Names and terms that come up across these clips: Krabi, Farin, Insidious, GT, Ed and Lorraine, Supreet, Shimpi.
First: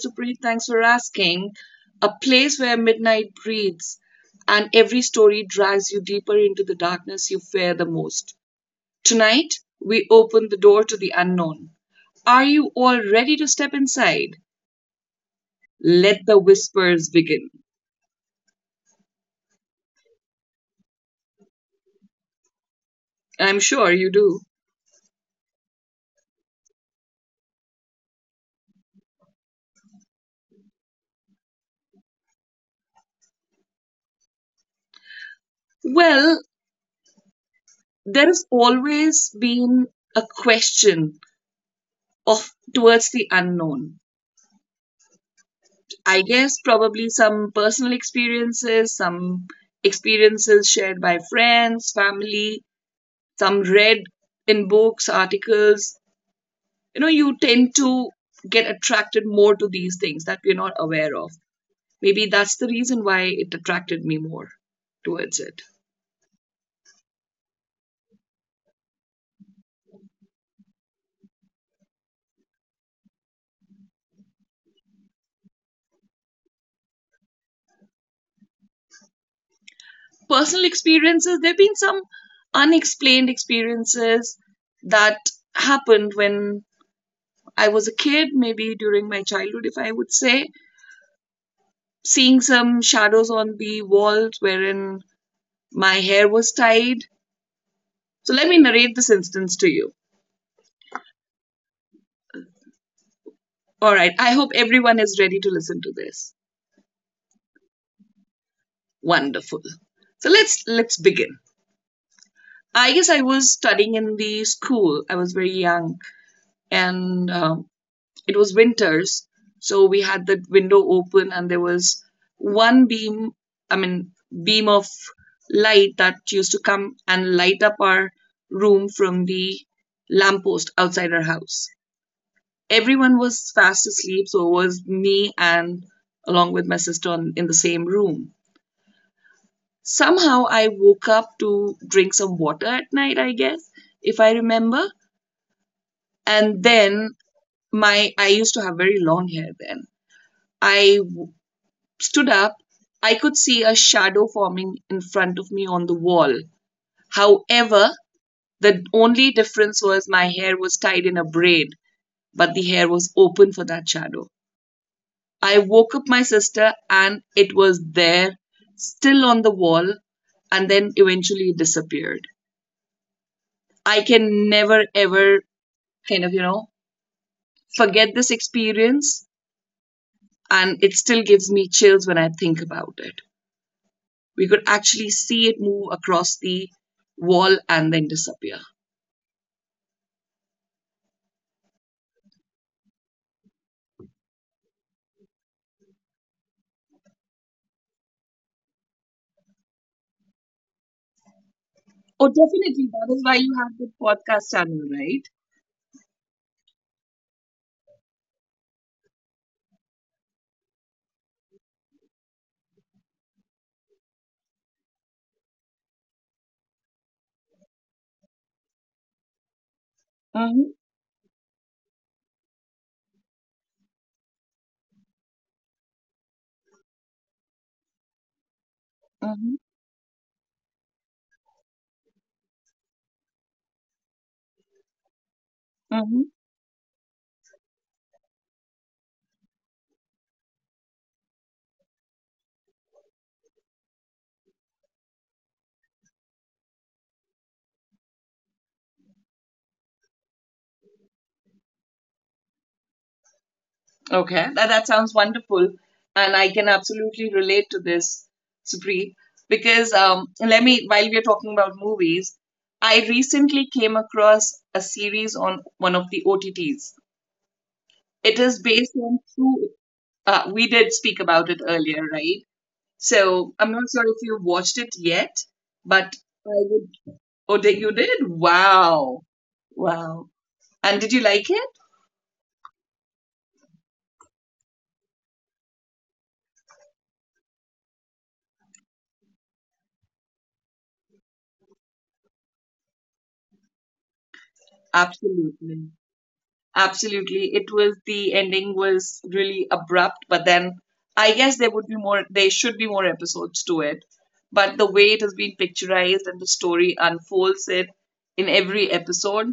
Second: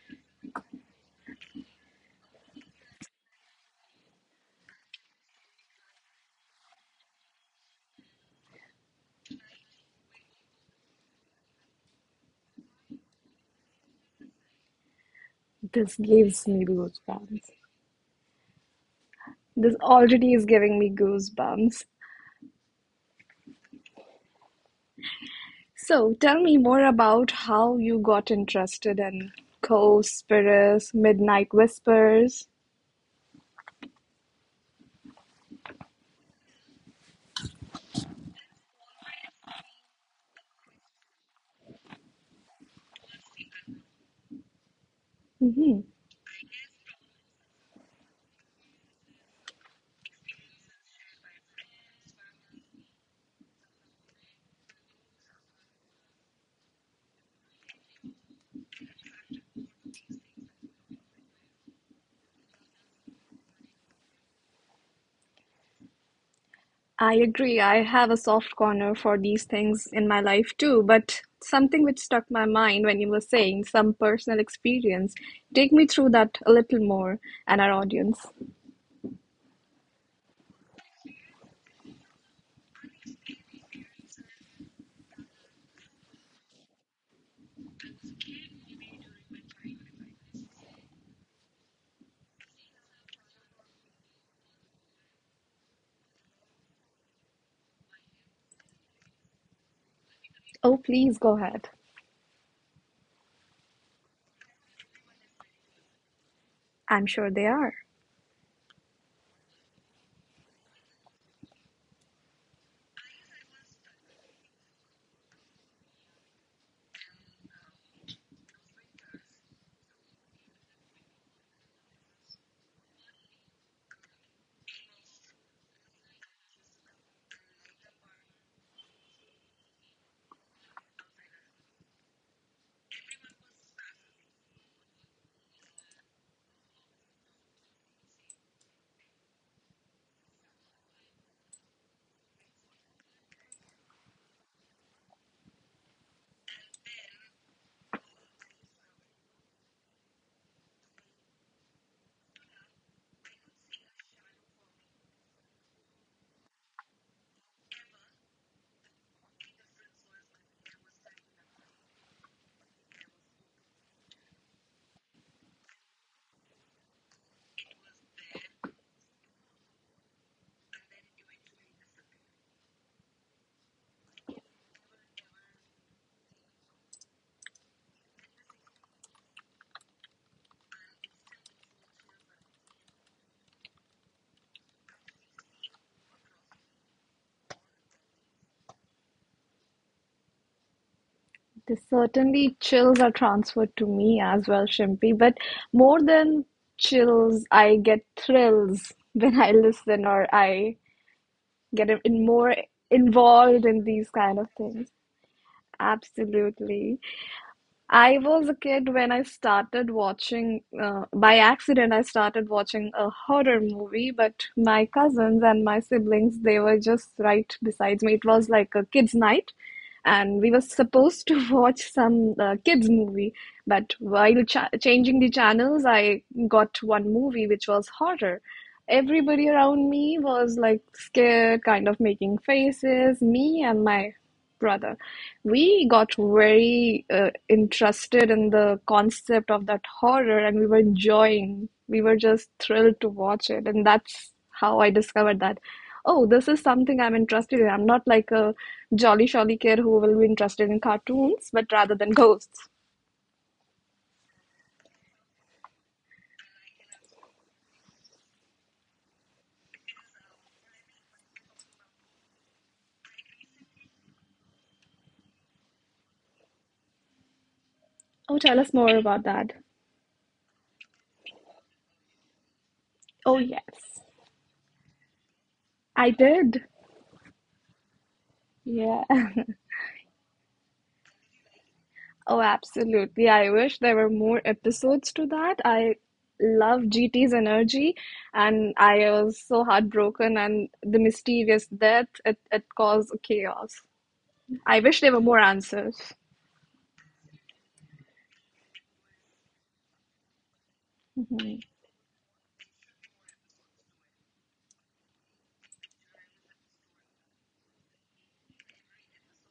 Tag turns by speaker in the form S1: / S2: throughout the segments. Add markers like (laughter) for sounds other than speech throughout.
S1: Supreet. Thanks for asking. A place where midnight breathes and every story drags you deeper into the darkness you fear the most. Tonight, we open the door to the unknown. Are you all ready to step inside?
S2: This
S1: Let the
S2: gives me
S1: whispers
S2: goosebumps.
S1: begin.
S2: This already is giving me goosebumps.
S1: I'm sure you do.
S2: So, tell me more about how you got interested in ghost spirits, midnight whispers.
S1: Well, there has always been a question of towards the unknown.
S2: Mhm.
S1: I guess probably some personal experiences, some experiences shared by friends, family, some read in books, articles. You know, you tend to get attracted more to these things that we're not aware of. Maybe that's the reason why it attracted me more towards it.
S2: I agree. I have a soft corner for these things in my life too, but something which stuck my mind when you were saying some personal experience. Take me through that a little more and our audience.
S1: Personal experiences, there have been some unexplained experiences that happened when I was a kid, maybe during my childhood, if I would say seeing some shadows on the walls wherein my hair was tied. So let me narrate this instance to you.
S2: Oh, please go ahead.
S1: All right, I hope everyone is ready to listen to this.
S2: I'm sure they are.
S1: Wonderful. So let's begin. I guess I was studying in the school. I was very young, and it was winters, so we had the window open and there was one beam I mean beam of light that used to come and light up our room from the lamppost outside our house. Everyone was fast asleep, so it was me and along with my sister in the same room. Somehow I woke up to drink some water at night, I guess, if I remember. And then my I used to have very long hair then. I stood up, I could see a shadow forming in front of me on the wall. However, the only difference was my hair was tied in a braid, but the hair was open for that shadow. I woke up my sister and it was there, still on the wall, and then eventually it disappeared. I can never ever kind of, you know, forget this experience, and it still gives me chills when I think about it. We could actually see it move across the wall and then disappear.
S2: This certainly chills are transferred to me as well, Shimpi, but more than chills, I get thrills (laughs) when I listen or I get
S1: Oh,
S2: in more
S1: definitely. That is why you
S2: involved
S1: have
S2: in
S1: the
S2: these kind
S1: podcast
S2: of
S1: channel,
S2: things.
S1: right?
S2: Absolutely. I was a kid when I started watching, by accident, I started watching a horror movie, but my cousins and my siblings, they were just right besides me. It was like a kids' night and we were
S1: Mm-hmm,
S2: supposed to (laughs) watch some kids movie but while changing the channels, I got one movie which was horror. Everybody
S1: mm-hmm,
S2: around me was like scared, kind of making faces. Me and my brother, we got
S1: mm-hmm.
S2: very interested in the concept of that horror and we were enjoying, we were just thrilled to watch it, and that's how I discovered that, oh, this is something I'm interested in. I'm not like a jolly jolly kid who will be interested in cartoons, but rather than ghosts.
S1: Okay, that sounds wonderful. And I can absolutely relate to this, Supri, because let me, while we're talking about movies, I recently came across a series on one of the OTTs. It
S2: Oh, tell
S1: is
S2: us more
S1: based on
S2: about that.
S1: true, we did speak about it earlier, right?
S2: Oh,
S1: So I'm not sure
S2: yes.
S1: if you watched it yet,
S2: I
S1: but I
S2: did.
S1: would, oh, did, you did?
S2: Yeah.
S1: Wow.
S2: (laughs)
S1: Wow. And did you like it?
S2: Oh, absolutely. I wish there were more episodes to that. I love GT's energy, and I was so heartbroken, and the mysterious death, it caused chaos. I wish there were more
S1: Absolutely.
S2: answers.
S1: Absolutely. It was, the ending was really abrupt, but then I guess
S2: Mm-hmm.
S1: there would be more, there should be more episodes to it. But the way it has been picturized and the story unfolds it in every episode,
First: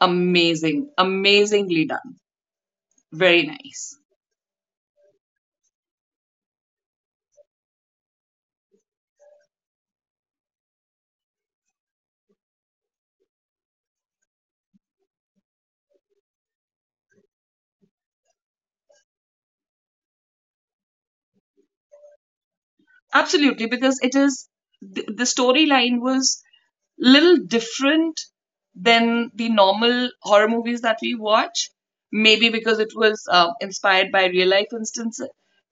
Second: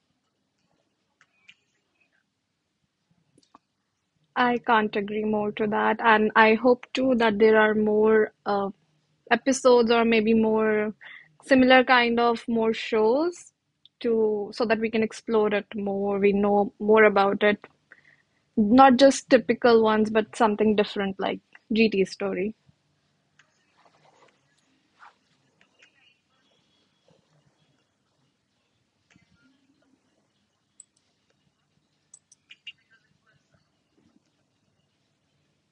S1: amazing, amazingly done. Very nice.
S2: I can't agree more to that. And I hope too that there are more episodes or maybe more similar kind of more shows to so that we can explore it more, we know more about it. Not just typical ones, but something different like GT story.
S1: Absolutely, because it is, the storyline was little different than the normal horror movies that we watch. Maybe because it was inspired by real life instance,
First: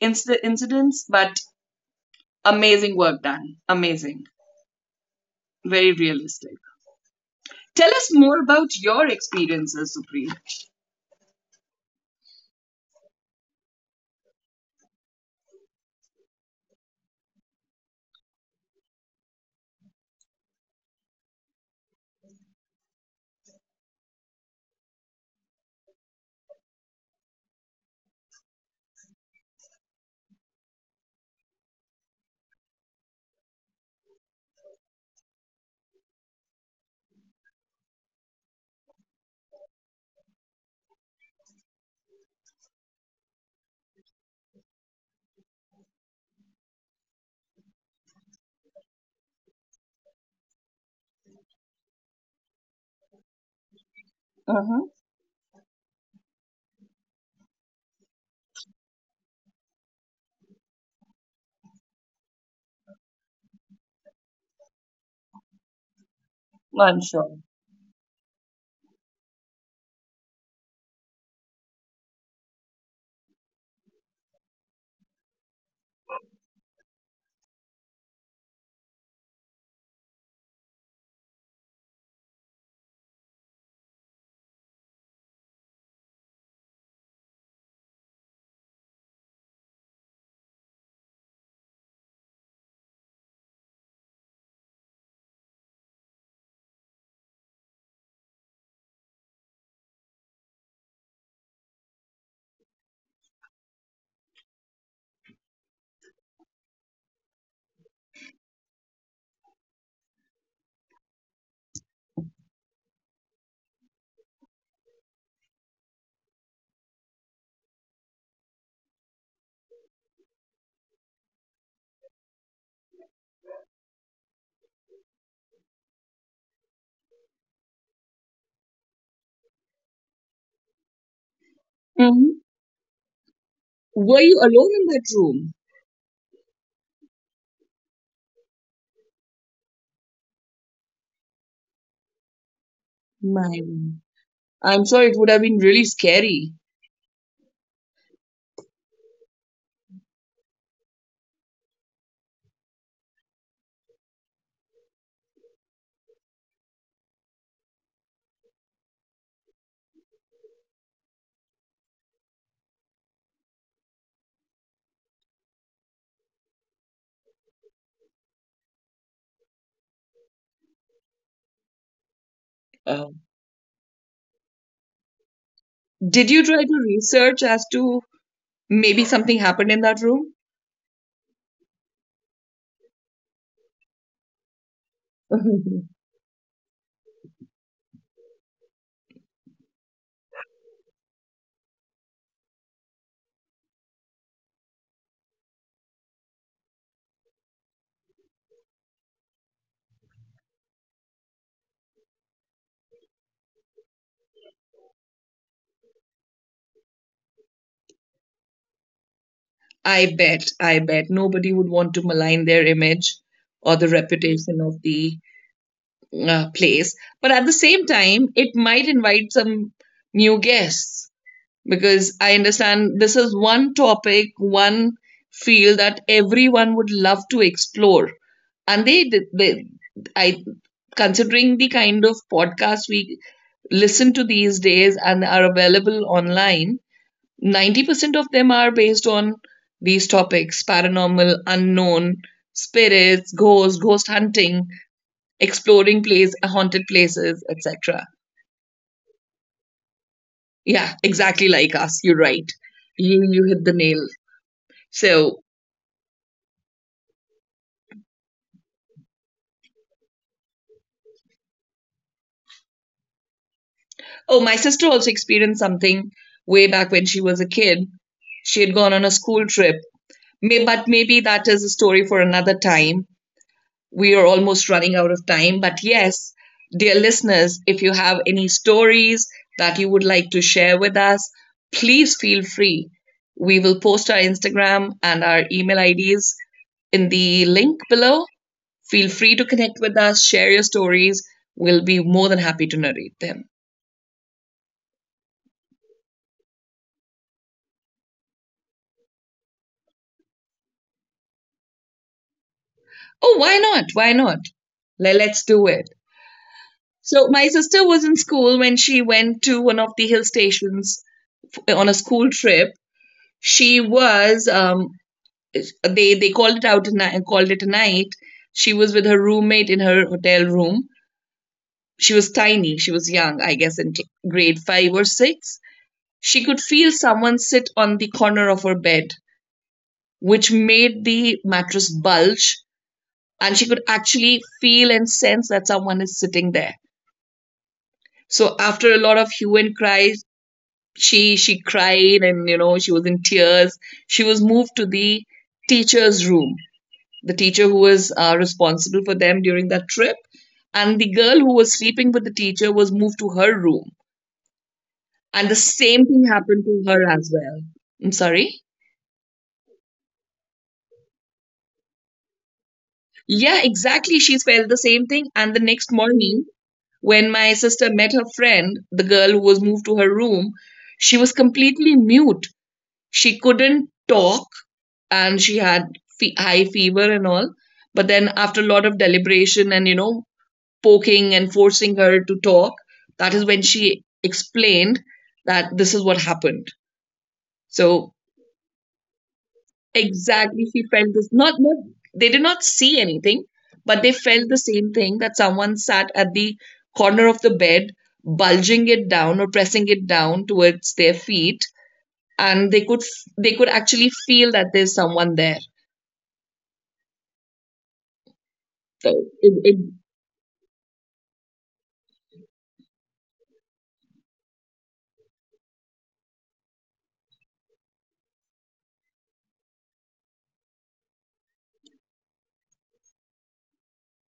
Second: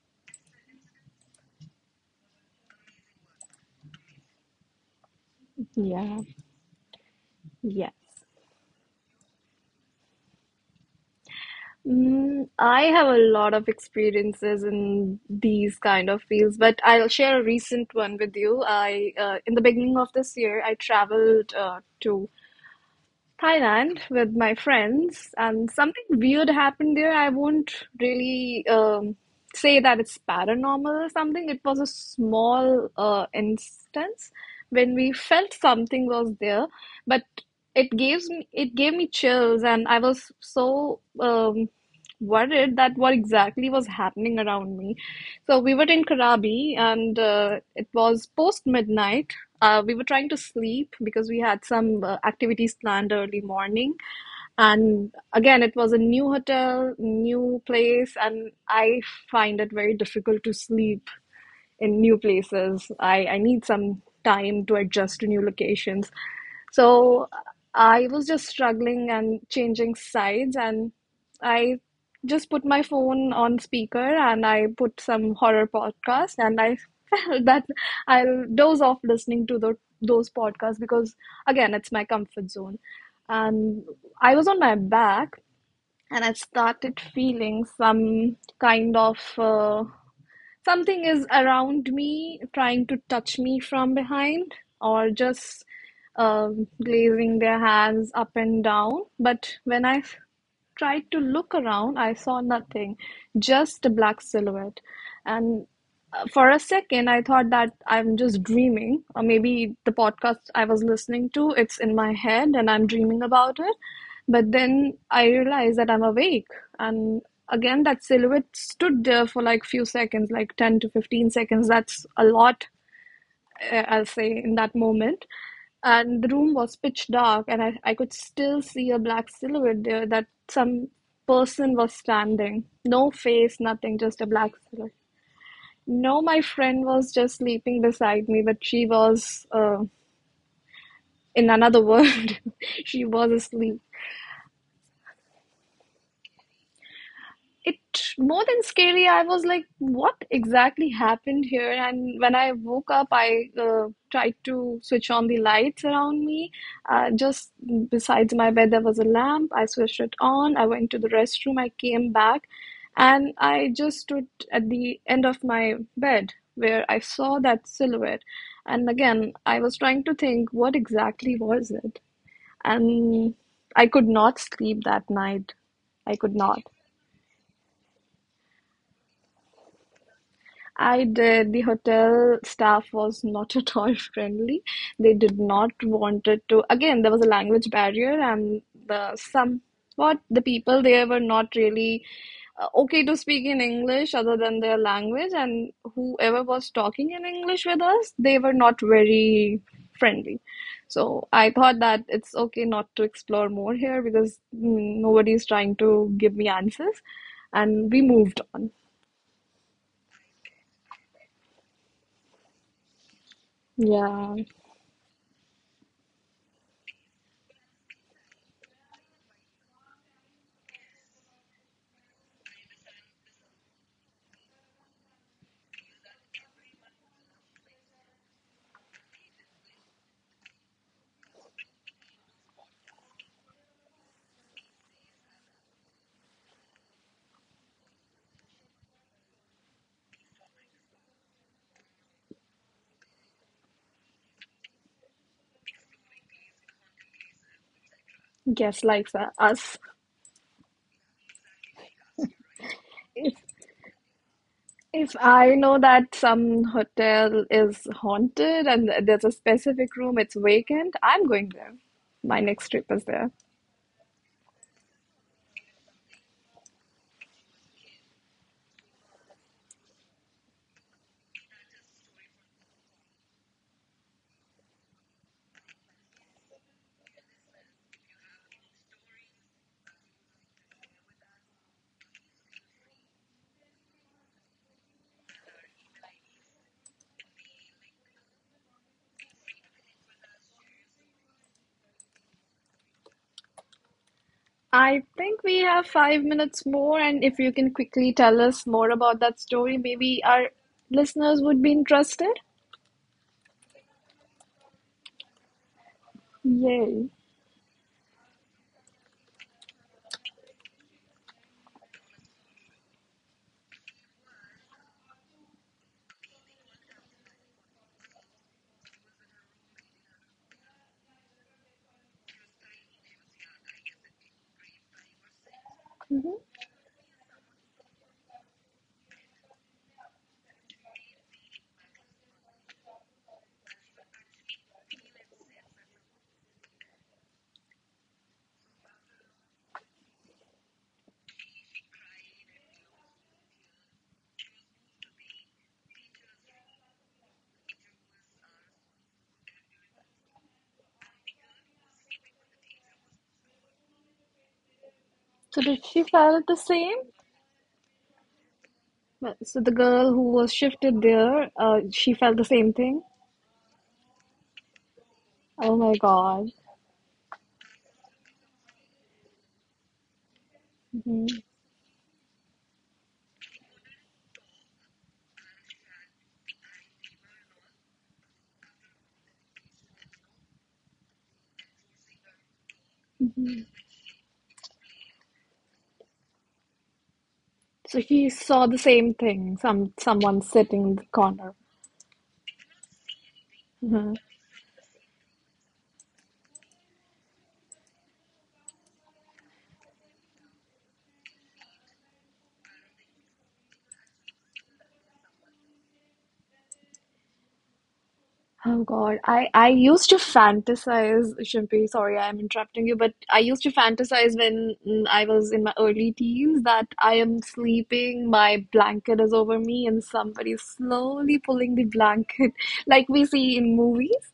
S1: incidents, but amazing work done. Amazing. Very
S2: Yeah,
S1: realistic. Tell us
S2: yes.
S1: more about your experiences, Supreet.
S2: Mm, I have a lot of experiences in these kind of fields, but I'll share a recent one with you. In the beginning of this year, I traveled to Thailand with my friends, and something weird happened there. I won't really say that it's paranormal or something. It was a small instance when we felt something was there, but it gave me chills, and I was so worried that what exactly was happening around me. So we were in Krabi and it was post midnight. We were trying to sleep because we had some activities planned early morning.
S1: Uh huh.
S2: And again, it was a new hotel, new place, and I find it very difficult to sleep in new places. I need some time to adjust to new locations.
S1: I'm
S2: So
S1: sure.
S2: I was just struggling and changing sides, and I just put my phone on speaker and I put some horror podcast, and I (laughs) felt that I'll doze off listening to the those podcasts because, again, it's my comfort zone. And I was on my back and I started feeling some kind of something is around me, trying to touch me from behind, or just glazing their hands up and down. But when I tried to look around, I saw nothing, just a black silhouette. And for a second, I thought that I'm just dreaming, or maybe the podcast I was listening to, it's in my head and I'm dreaming about it. But then I realized that I'm awake. And again, that silhouette stood there for like few seconds, like 10 to 15 seconds. That's a lot, I'll say, in that moment. And the room was pitch dark, and I could still see a black silhouette there that some person was
S1: Hmm.
S2: standing. No face, nothing, just
S1: Were
S2: a
S1: you
S2: black
S1: alone in
S2: silhouette.
S1: that room?
S2: No, my friend was just sleeping beside me, but she was in another world. (laughs) She was
S1: My
S2: asleep.
S1: room. I'm sure it would have been really scary.
S2: It, more than scary, I was like what exactly happened here. And when I woke up, I tried to switch on the lights around me. Just besides my bed there was a lamp, I switched it on, I went to the restroom, I came back and I just stood at the end of my bed where I saw that silhouette. And again I was trying to think what exactly was it.
S1: Uh,
S2: And I could not sleep that night I
S1: did
S2: could
S1: you
S2: not
S1: try to research as to maybe something happened in that room?
S2: I did. The hotel staff was not at all (laughs) friendly. They did not
S1: (laughs)
S2: wanted to. Again, there was a language barrier, and the somewhat the people there were not really okay to speak in English other than their language. And whoever was talking in English with us, they were not very friendly. So I thought that it's okay not to explore more here because mm, nobody is trying to give me answers, and we moved on.
S1: I bet nobody would want to malign their image or the
S2: Yeah.
S1: reputation of the place. But at the same time, it might invite some new guests, because I understand this is one topic, one field that everyone would love to explore. And I, considering the kind of podcasts we listen to these days and are available online, 90% of them are based on these topics: paranormal, unknown, spirits, ghosts, ghost hunting, exploring place, haunted places, etc.
S2: Guests like us.
S1: Yeah, exactly like us. You're right.
S2: If
S1: You hit the nail.
S2: if
S1: So,
S2: I know that some hotel is haunted and there's a specific room, it's vacant, I'm going there. My next trip is there.
S1: oh, my sister also experienced something way back when she was a kid. She had gone on a school trip. Maybe that is a story for another time. We are almost running out of time. But yes, dear listeners, if you have any stories that you would like to share with us, please feel free. We will post our Instagram and our email IDs in the link below. Feel free to connect with us, share your stories. We'll be more than happy to narrate them.
S2: I think we have 5 minutes more, and if you can quickly tell us more about that story, maybe our listeners would be interested.
S1: Oh, why not? Why not? Let's do it.
S2: Yay.
S1: So, my sister was in school when she went to one of the hill stations on a school trip. She was they called it out and called it a night. She was with her roommate in her hotel room. She was tiny. She was young, I guess, in grade five or six.
S2: Hmm.
S1: She could feel someone sit on the corner of her bed, which made the mattress bulge, and she could actually feel and sense that someone is sitting there. So after a lot of hue and cry, she cried, and you know, she was in tears. She was moved to the teacher's room, the teacher who was responsible for them during that trip. And the girl who was sleeping with the teacher was moved to her room. And the
S2: So did she
S1: same thing
S2: felt the
S1: happened to
S2: same?
S1: her as well. I'm sorry?
S2: Well, so the girl who was shifted there, she felt the same thing.
S1: Yeah, exactly. She felt the same thing. And the
S2: Oh
S1: next
S2: my
S1: morning,
S2: God.
S1: when my sister met her friend, the girl who was moved to her room, she
S2: Hmm.
S1: was completely mute. She couldn't talk, and she had high fever and all. But then, after a lot of deliberation and, you know, poking and forcing her to talk, that is when she explained that this is what happened.
S2: So
S1: So
S2: he saw the same thing. Some someone
S1: exactly,
S2: sitting
S1: she
S2: in the
S1: felt this.
S2: corner.
S1: Not, they did not see anything, but they
S2: Mhm.
S1: felt the same thing, that someone sat at the corner of the bed, bulging it down or pressing it down towards their feet, and they could actually feel that there's someone there.
S2: Oh
S1: So
S2: God, I
S1: it,
S2: I
S1: it
S2: used to fantasize, Shimpi. Sorry, I'm interrupting you, but I used to fantasize when mm, I was in my early teens that I am sleeping, my blanket is over me, and somebody is slowly pulling the blanket, (laughs) like we see in movies.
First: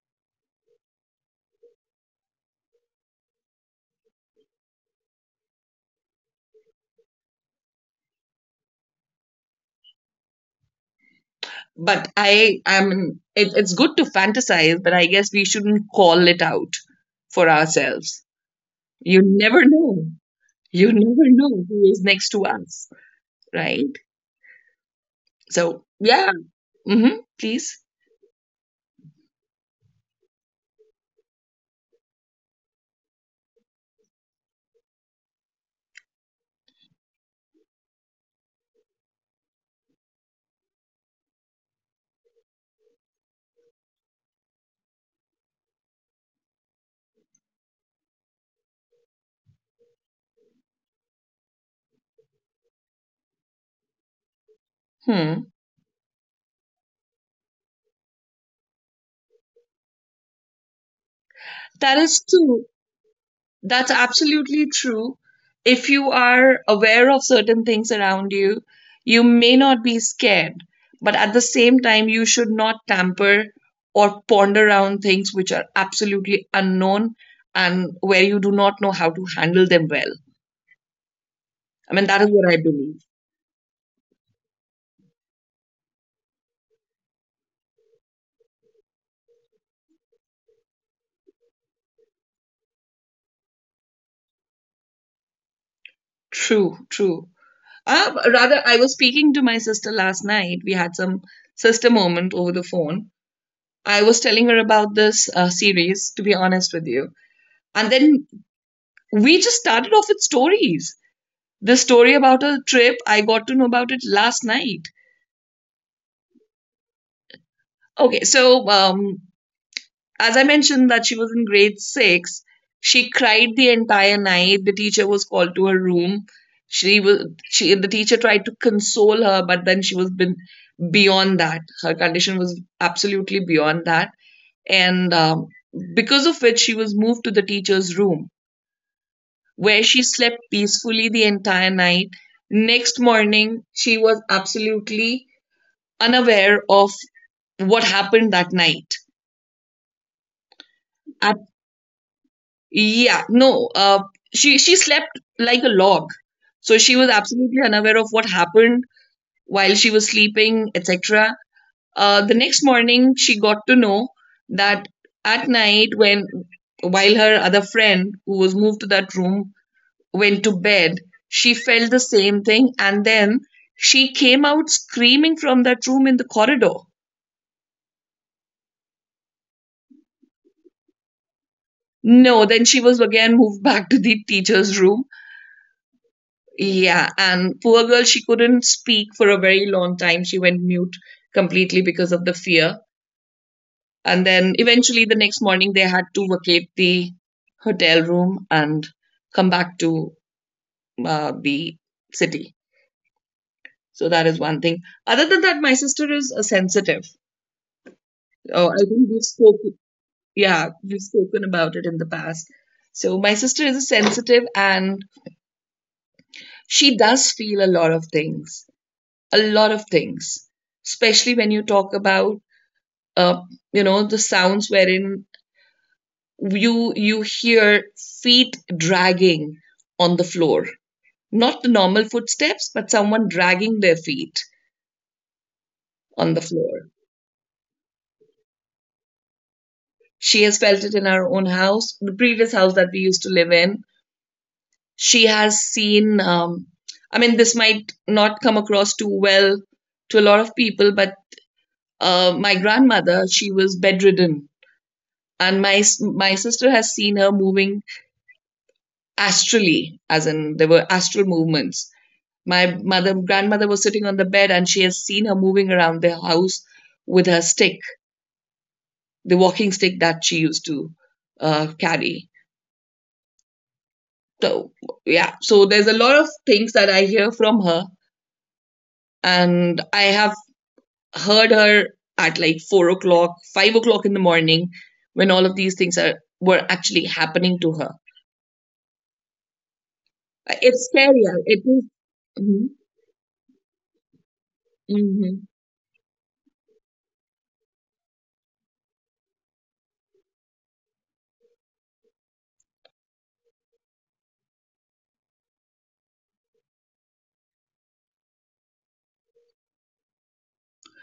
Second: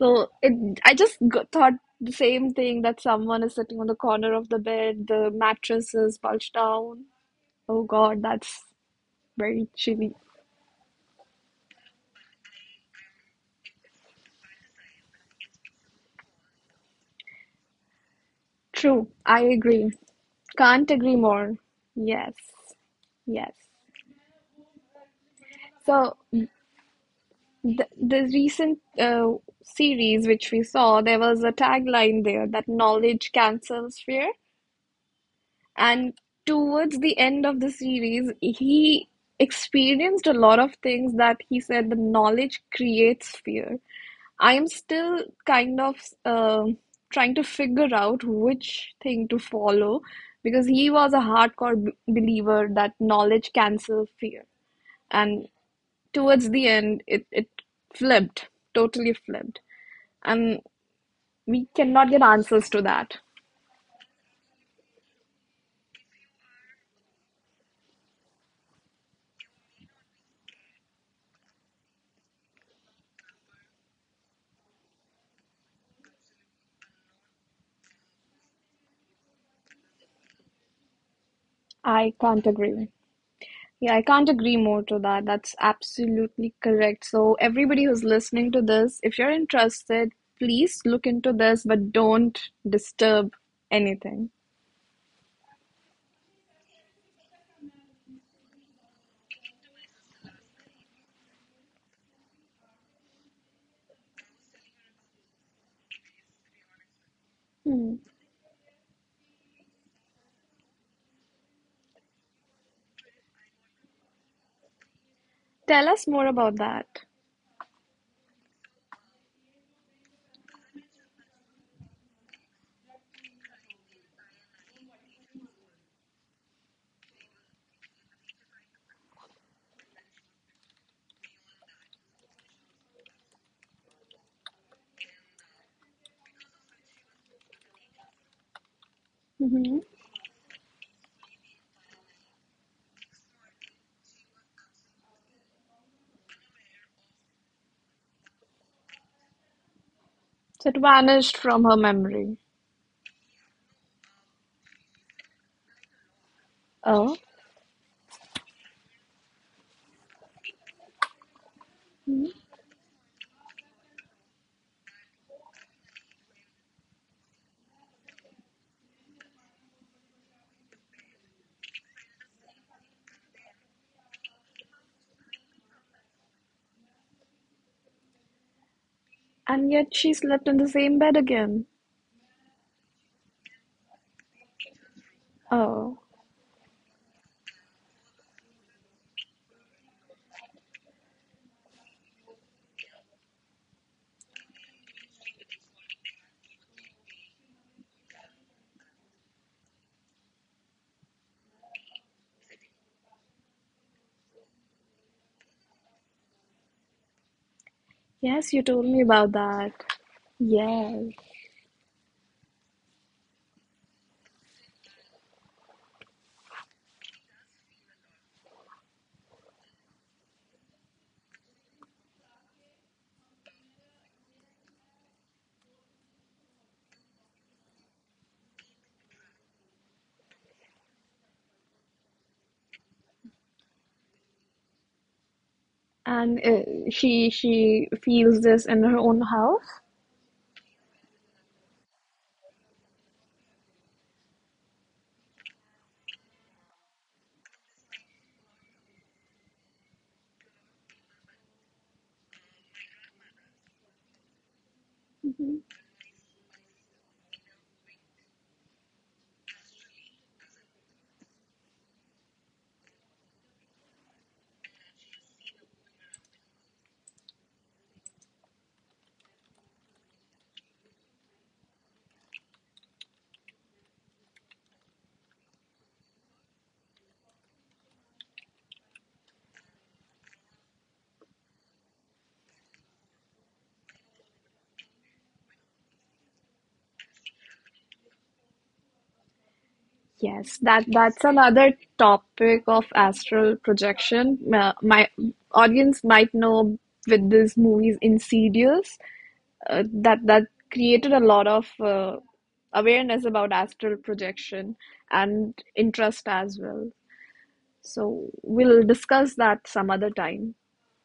S2: So I just thought the same thing that someone is sitting on the corner of the bed, the mattress is bulged down. Oh God, that's very chilly.
S1: but I am. It's good to fantasize, but I guess we shouldn't call it out for ourselves.
S2: True,
S1: You
S2: I
S1: never
S2: agree.
S1: know. You
S2: Can't agree
S1: never
S2: more.
S1: know who is next
S2: Yes,
S1: to us,
S2: yes.
S1: right? So
S2: So
S1: yeah. Hmm. Please.
S2: the recent series which we saw, there was a tagline there that knowledge cancels fear. And towards the end of the series, he experienced a lot of things that he said the knowledge creates fear. I'm still kind of um trying to figure out which thing to follow because he was a hardcore b believer that knowledge cancels fear. And
S1: Hmm.
S2: towards the end, it flipped, totally flipped. And we
S1: That
S2: cannot get
S1: is true.
S2: answers to that.
S1: That's absolutely true. If you are aware of certain things around you, you may not be scared, but at the same time, you should not tamper or ponder around things which are absolutely unknown and where you do not know how to handle them well. I mean,
S2: I
S1: that is
S2: can't
S1: what I
S2: agree.
S1: believe.
S2: Yeah, I can't agree more to that. That's absolutely correct. So, everybody who's listening to this, if you're interested, please look into this, but don't disturb anything.
S1: True, true. Rather, I was speaking to my sister last night. We had some sister moment over the phone. I was telling her about this series, to be honest with you. And
S2: Hmm.
S1: then we just started off with stories. The story about a trip, I got to know about it last night.
S2: Tell us more about that.
S1: Okay, so as I mentioned, that she was in grade six, she cried the entire night. The teacher was called to her room. She was she the teacher tried to console her, but then she was been beyond that. Her condition was absolutely beyond that, and because of which she was moved to the teacher's room,
S2: Hmm.
S1: where she slept peacefully the entire night. Next morning, she was absolutely unaware of what happened that night.
S2: So it vanished
S1: Ab-
S2: from her memory.
S1: yeah, no, she slept like a log, so she was
S2: Oh,
S1: absolutely unaware of what happened while she was sleeping, etc. The next morning, she got to know that at night, when, while her other friend who was moved to that room went to bed, she felt the same thing. And then she came out screaming from that room in the corridor.
S2: and yet she slept in the same bed again.
S1: No, then she was again moved back to the teacher's room.
S2: Oh,
S1: Yeah, and poor girl, she couldn't speak for a very long time. She went mute completely because of the fear. And then eventually, the next morning, they had to vacate the hotel room and come back to the city. So that is one thing. Other than that, my sister is a sensitive.
S2: yes, you
S1: Oh, I
S2: told me
S1: think we've
S2: about that.
S1: spoken. Yeah,
S2: Yes.
S1: we've spoken about it in the past. So my sister is a sensitive and she does feel a lot of things, a lot of things, especially when you talk about uh, you know, the sounds wherein you hear feet dragging on the floor. Not the normal footsteps, but someone dragging their feet on
S2: And
S1: the floor.
S2: she feels this in her own house.
S1: She has felt it in our own house, the previous house that we used to live in. She has seen I mean, this might not come across too well to a lot of people, but my grandmother, she was bedridden. And my sister has seen her moving astrally, as in there were astral movements. My mother grandmother was sitting on the bed and she has seen her moving around the house with her stick, the walking stick that she used to carry. So yeah, so there's a lot of things that I hear from her. And I have heard her at like 4 o'clock, 5 o'clock in the morning, when all of these things are were actually happening to her.
S2: Yes,
S1: Like,
S2: that
S1: it's scary.
S2: that's
S1: It
S2: another
S1: is.
S2: topic
S1: Mm-hmm.
S2: of astral projection. My
S1: Mm-hmm.
S2: audience might know with this movie's Insidious. That created a lot of awareness about astral projection and interest as well. So we'll discuss that some other time.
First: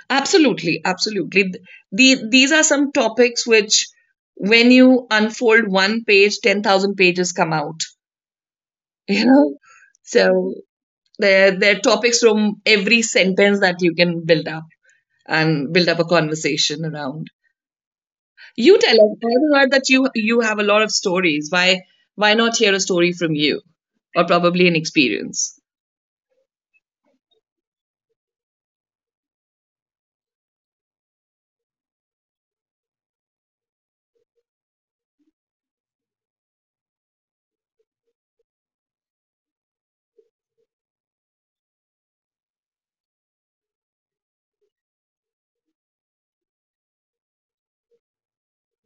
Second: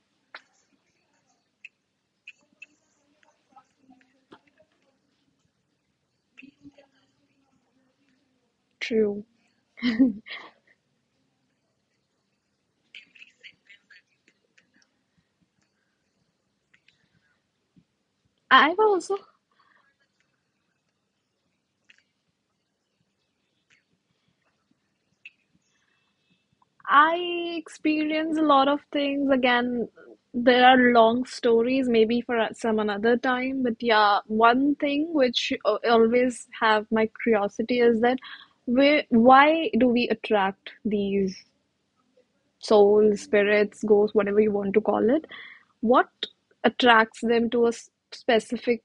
S1: Absolutely, absolutely. These are some topics which, when you unfold one page, 10,000 pages come out. (laughs) You
S2: True.
S1: know, so they're topics from every sentence that you can build up and build up a conversation around. You
S2: I've
S1: tell
S2: also
S1: us. I've heard that you have a lot of stories. Why not hear a story from you or probably an experience?
S2: I experience a lot of things. Again, there are long stories, maybe for some another time. But yeah, one thing which always have my curiosity is that where why do we attract these soul spirits, ghosts, whatever you want to call it, what attracts them to a specific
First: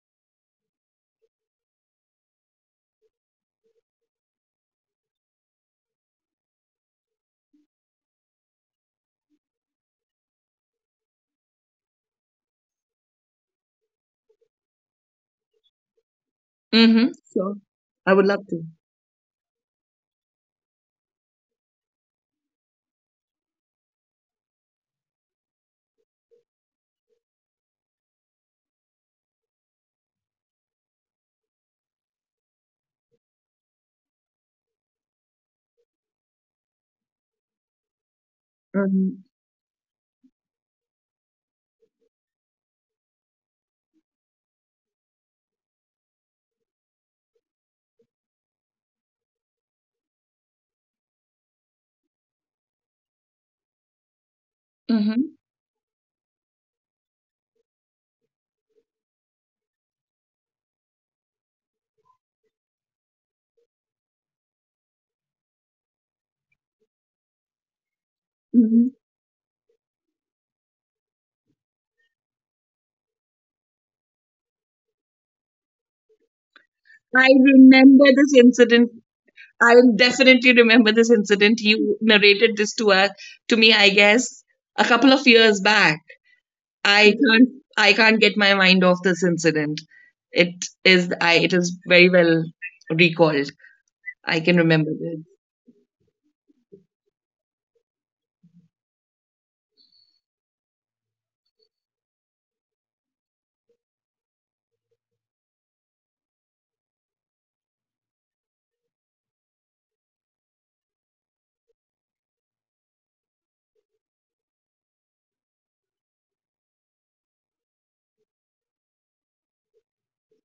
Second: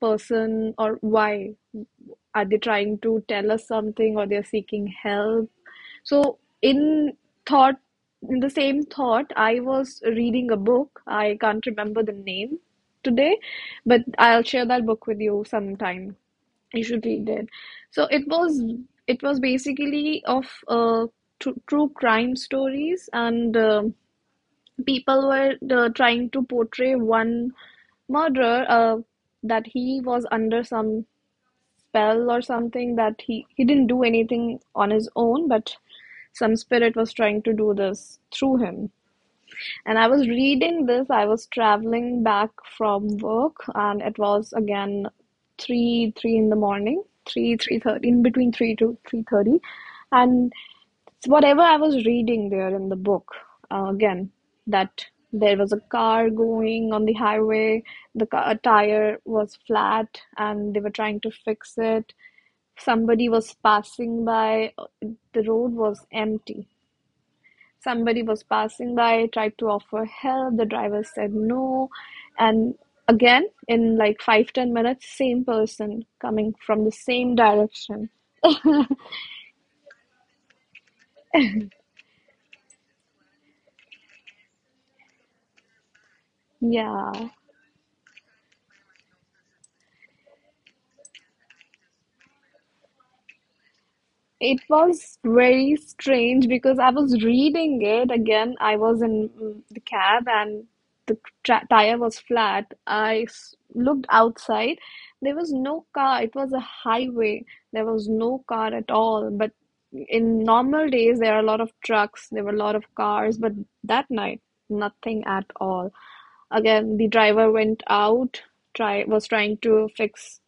S2: person or why? Are they trying to tell us something or they're seeking help? So, in thought, in the same thought, I was reading a book. I can't remember the name today, but I'll share that book with you sometime. You should
S1: Mm-hmm.
S2: read it.
S1: So
S2: So
S1: I would love to.
S2: it was basically of tr true crime stories, and people were trying to portray one murderer that he was under some spell or something that he didn't do anything on his own, but some spirit was trying to do this through him.
S1: Mm-hmm.
S2: And I was reading this, I was traveling back from work, and it was again three, three in the morning, three, 3:30, in between 3 to 3:30, and whatever I was reading there in the book, again, that
S1: Mm-hmm.
S2: there was a car going on the highway, the car, tire was flat, and they were trying to fix it. Somebody was passing by, the road was empty. Somebody was
S1: Mm-hmm.
S2: passing by, tried to offer help. The driver said no. And again, in like five, 10 minutes, same person coming from the
S1: I
S2: same
S1: remember
S2: direction.
S1: this incident. I definitely remember this incident. You narrated this to us to me, I guess, a couple of years back.
S2: Yeah.
S1: I can't I can't get my mind off this incident. It is I it is very well recalled. I can
S2: It
S1: remember
S2: was very strange because I was reading it again. I was in mm, the cab and the tra tire was flat. I s looked outside. There was no car. It was a highway. There was no car at all. But in normal days, there are a lot of trucks. There were a lot of cars. But that night, nothing at all. Again, the driver went out, try was trying to fix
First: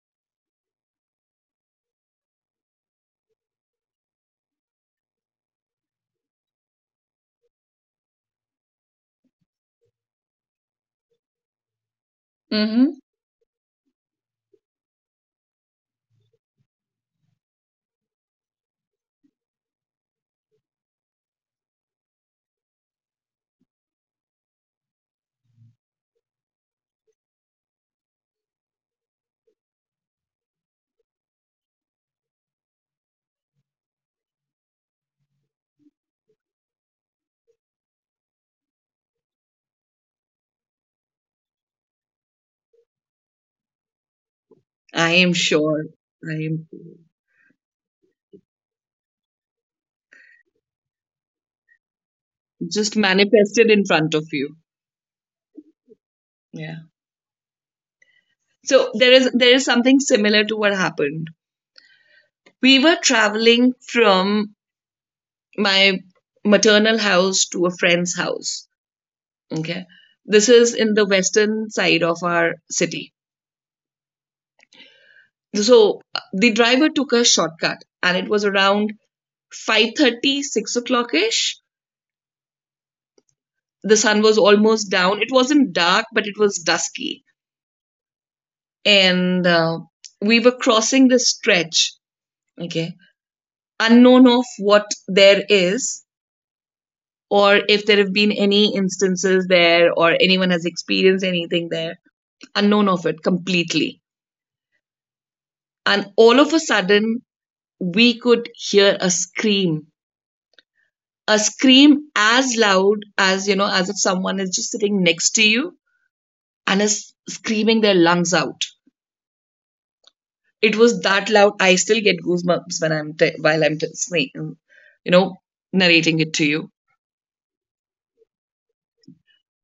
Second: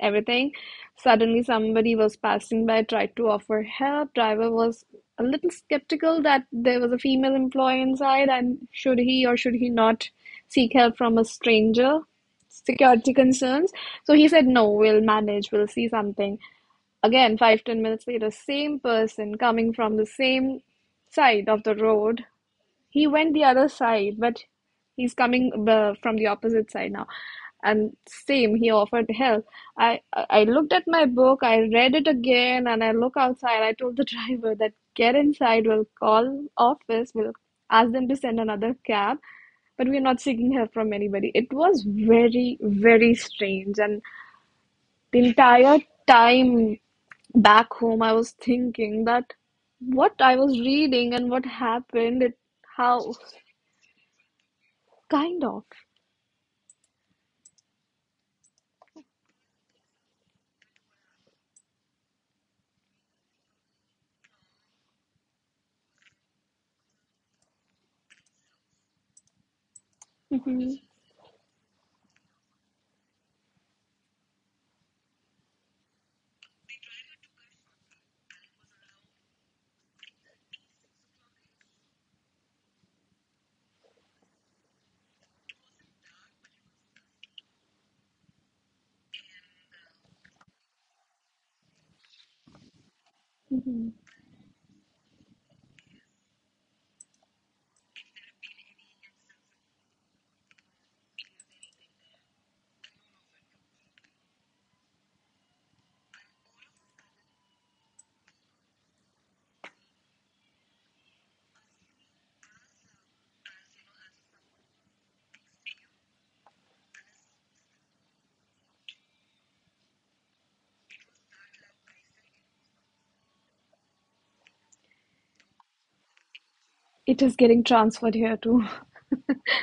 S2: everything. Suddenly, somebody was passing by, tried to offer help. Driver was a little skeptical that there was a female employee inside, and should he or should he not seek help from a stranger?
S1: this.
S2: Security concerns. So he said, no, we'll manage, we'll see something. Again, five, 10 minutes later, same person coming from the same side of the road. He went the other side, but he's coming from the opposite side now. And same, he offered help. I looked at my book, I read it again, and I look outside. I told the (laughs) driver that get inside, we'll call office, we'll ask them to send another cab, but we're not seeking help from anybody. It was very, very strange, and
S1: I
S2: the
S1: am
S2: entire
S1: sure. I am
S2: time back home, I was thinking that what I was reading and what happened, it
S1: just
S2: how.
S1: manifested in front of you.
S2: Kind of.
S1: Yeah. So there is something similar to what happened. We were traveling from my maternal house to a friend's house. Okay. This is
S2: Hmm.
S1: in the western side of our city. So the driver took a shortcut and it was around 5:30, 6 o'clock ish. The sun was almost down, it wasn't dark but it was dusky. And we were crossing this stretch, okay, unknown of what there is or if there have been any instances there or anyone has experienced anything there, unknown of it completely. And all of a sudden, we could hear a scream, a scream as loud as, you know, as if someone is just sitting next to you and is screaming their lungs out. It was that loud. I still get goosebumps when while I'm you know narrating it to you.
S2: It is getting transferred here too.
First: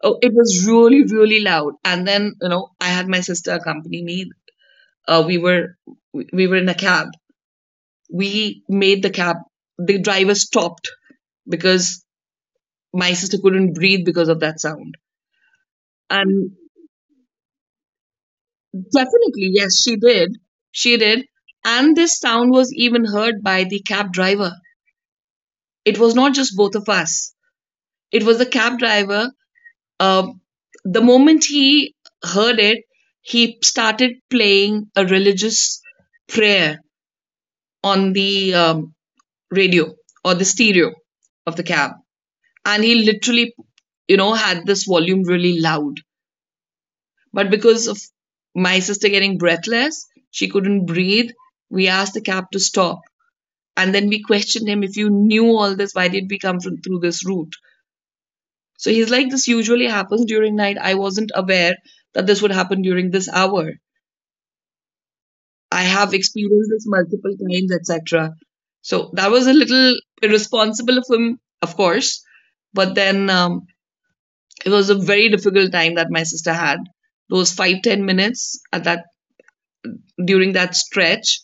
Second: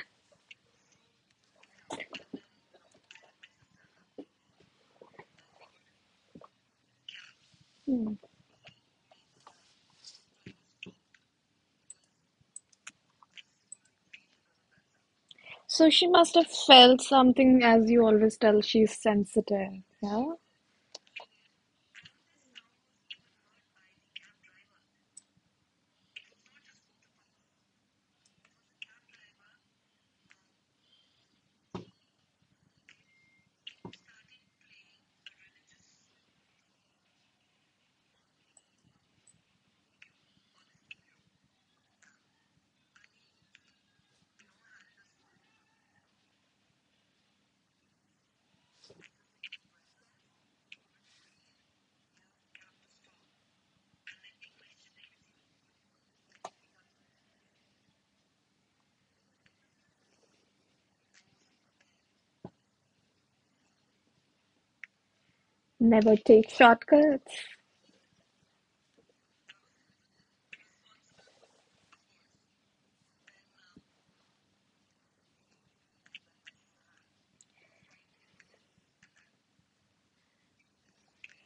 S1: Oh, it was really, really loud. And then, you know, I had my sister accompany me. Uh, we were we were in a cab. We made the cab. The driver stopped because my sister couldn't breathe because of that sound.
S2: So she must have
S1: And
S2: felt something, as you always tell, she's
S1: definitely,
S2: sensitive.
S1: yes, she
S2: Yeah?
S1: did. She did. And this sound was even heard by the cab driver. It was not just both of us. It was the cab driver. Um, the moment he heard it, he started playing a religious prayer on the radio or the stereo of the cab. And he literally, you know, had this volume really loud. But because of my sister getting breathless, she couldn't breathe. We asked the cab to stop. And then we questioned him, if you knew all this, why did we come from, through this route? So he's like, this usually happens during night. I wasn't aware that this would happen during this hour. I
S2: Never
S1: have
S2: take
S1: experienced this multiple
S2: shortcuts.
S1: times, etc. So that was a little irresponsible of him, of course. But then it was a very difficult time that my sister had. Those 5 10 minutes at that during that stretch,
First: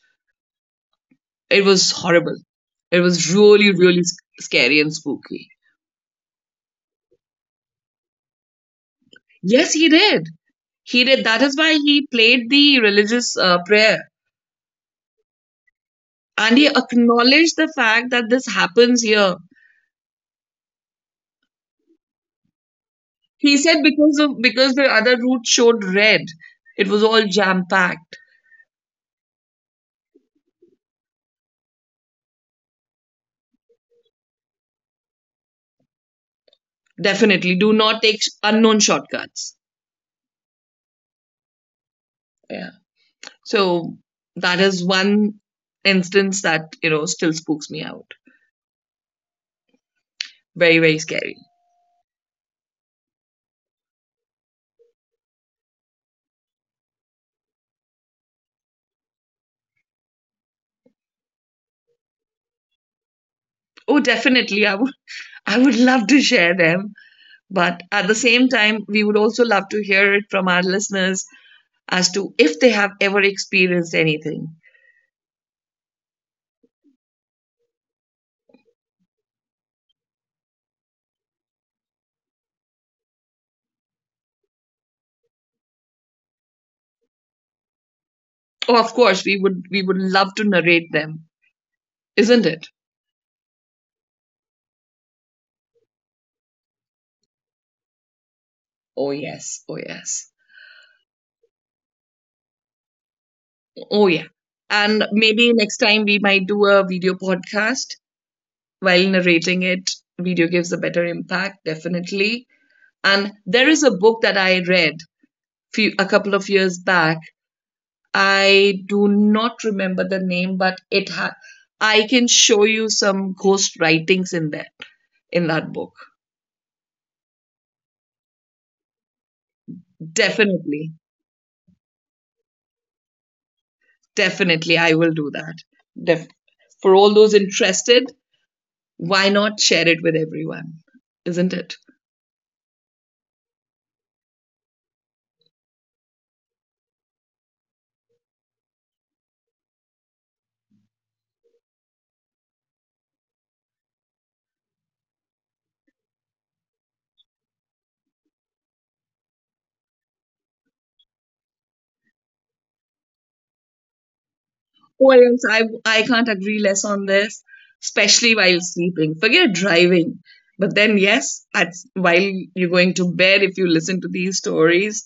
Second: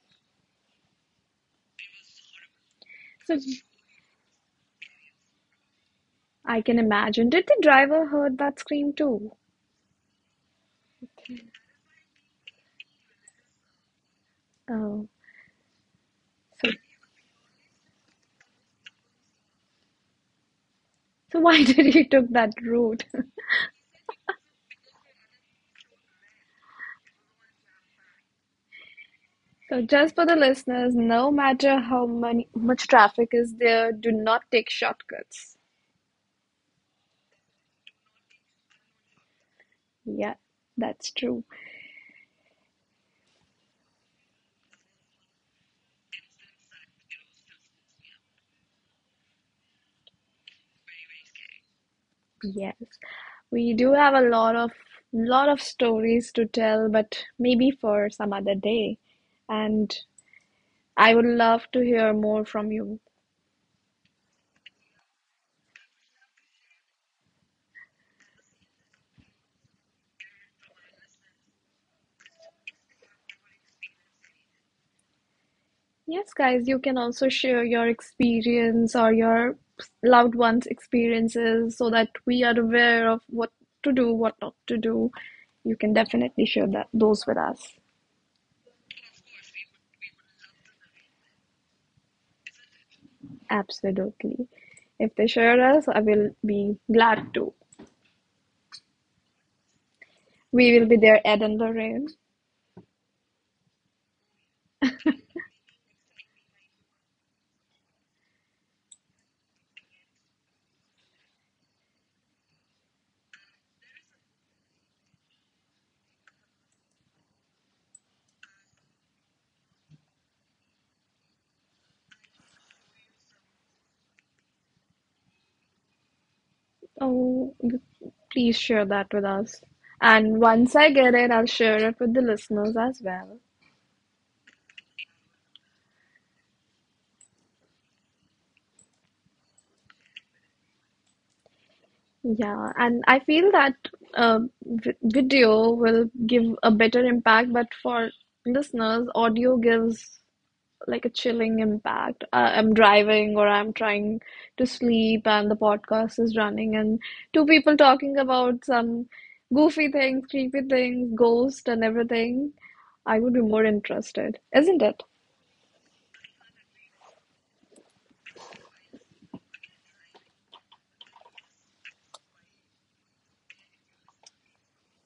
S1: it was horrible. It was
S2: So
S1: really, really scary and spooky.
S2: I can imagine. Did the driver heard that scream too?
S1: Yes, he did. He did. That is why he played the religious prayer.
S2: Oh,
S1: And he
S2: so
S1: acknowledged the fact that this happens here.
S2: so why (laughs) did he took that route? (laughs)
S1: He said because of because the other route showed red, it was all jam packed.
S2: So just for the listeners, no matter how many much traffic is there, do not take shortcuts.
S1: Definitely, do not take unknown shortcuts.
S2: Yeah, that's true.
S1: Yeah. So that is one instance that, you know, still spooks me out. Very very scary.
S2: Yes. We do have a lot of stories to tell, but maybe for some other day. And I would love to hear more from you.
S1: Oh, definitely, I would (laughs) I would love to share them, but at the same time, we would also love to hear it from our listeners as to if they have ever experienced anything.
S2: Yes, guys, you can also share your experience or your loved ones' experiences so that we are aware of what to do, what not to do. You can definitely share that those with us.
S1: Oh, of course, we would love to narrate them, isn't it?
S2: Absolutely. If they share us, I will be glad to.
S1: Oh yes, oh yes.
S2: We will be there, Ed and Lorraine.
S1: Oh, yeah. And maybe next time we might do a video podcast while narrating it. Video gives a better impact, definitely. And there is a book that I read a couple of years back. I do not remember the name, but I can show you some ghost writings in there in that book.
S2: Oh, please share that with us. And once I
S1: Definitely,
S2: get it, I'll share it with the listeners as well.
S1: definitely, I will do that. Def- for all those interested, why not share it with everyone? Isn't it?
S2: Yeah, and I feel that uh, v video will give a better impact, but for listeners, audio gives like a chilling impact. I'm driving or I'm trying to sleep, and the podcast is running, and two people talking about some goofy things, creepy things, ghost, and everything. I would be more interested, isn't it?
S1: Oh yes, I can't agree less on this, especially while sleeping. Forget driving. But then, yes, while you're going to bed, if you listen to these stories,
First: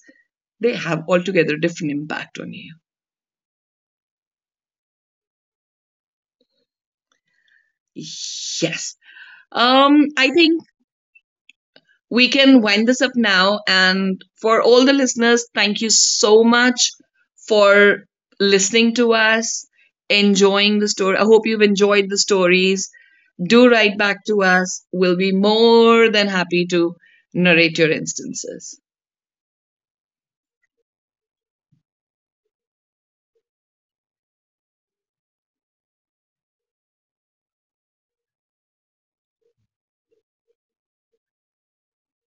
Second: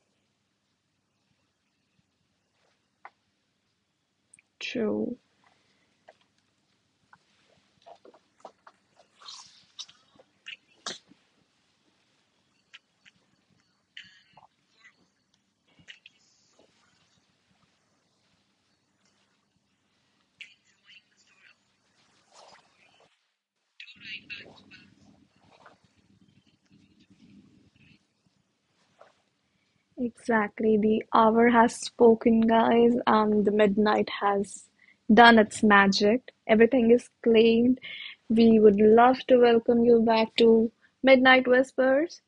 S1: they have altogether different impact on you.
S2: True.
S1: Yes. I think we can wind this up now. And for all the listeners, thank you so much for listening to us, enjoying the story. I hope you've enjoyed the stories. Do write back to us. We'll be more than happy to narrate your instances.
S2: Exactly. The hour has spoken, guys, and the midnight has done its magic. Everything is claimed. We would love to welcome you back to Midnight Whispers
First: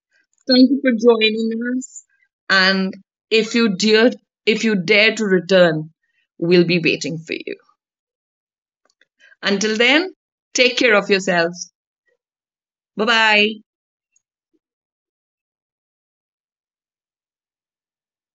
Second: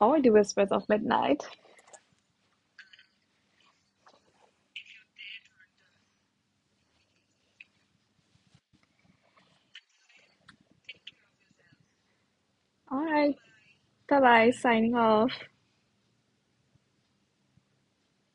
S2: or the
S1: Thank
S2: Whispers
S1: you
S2: of
S1: for
S2: Midnight.
S1: joining us. And if you dare, if you dare to return, we'll be waiting for you. Until then, take care of yourselves.
S2: All
S1: Bye
S2: right.
S1: bye.
S2: Bye bye. Signing off.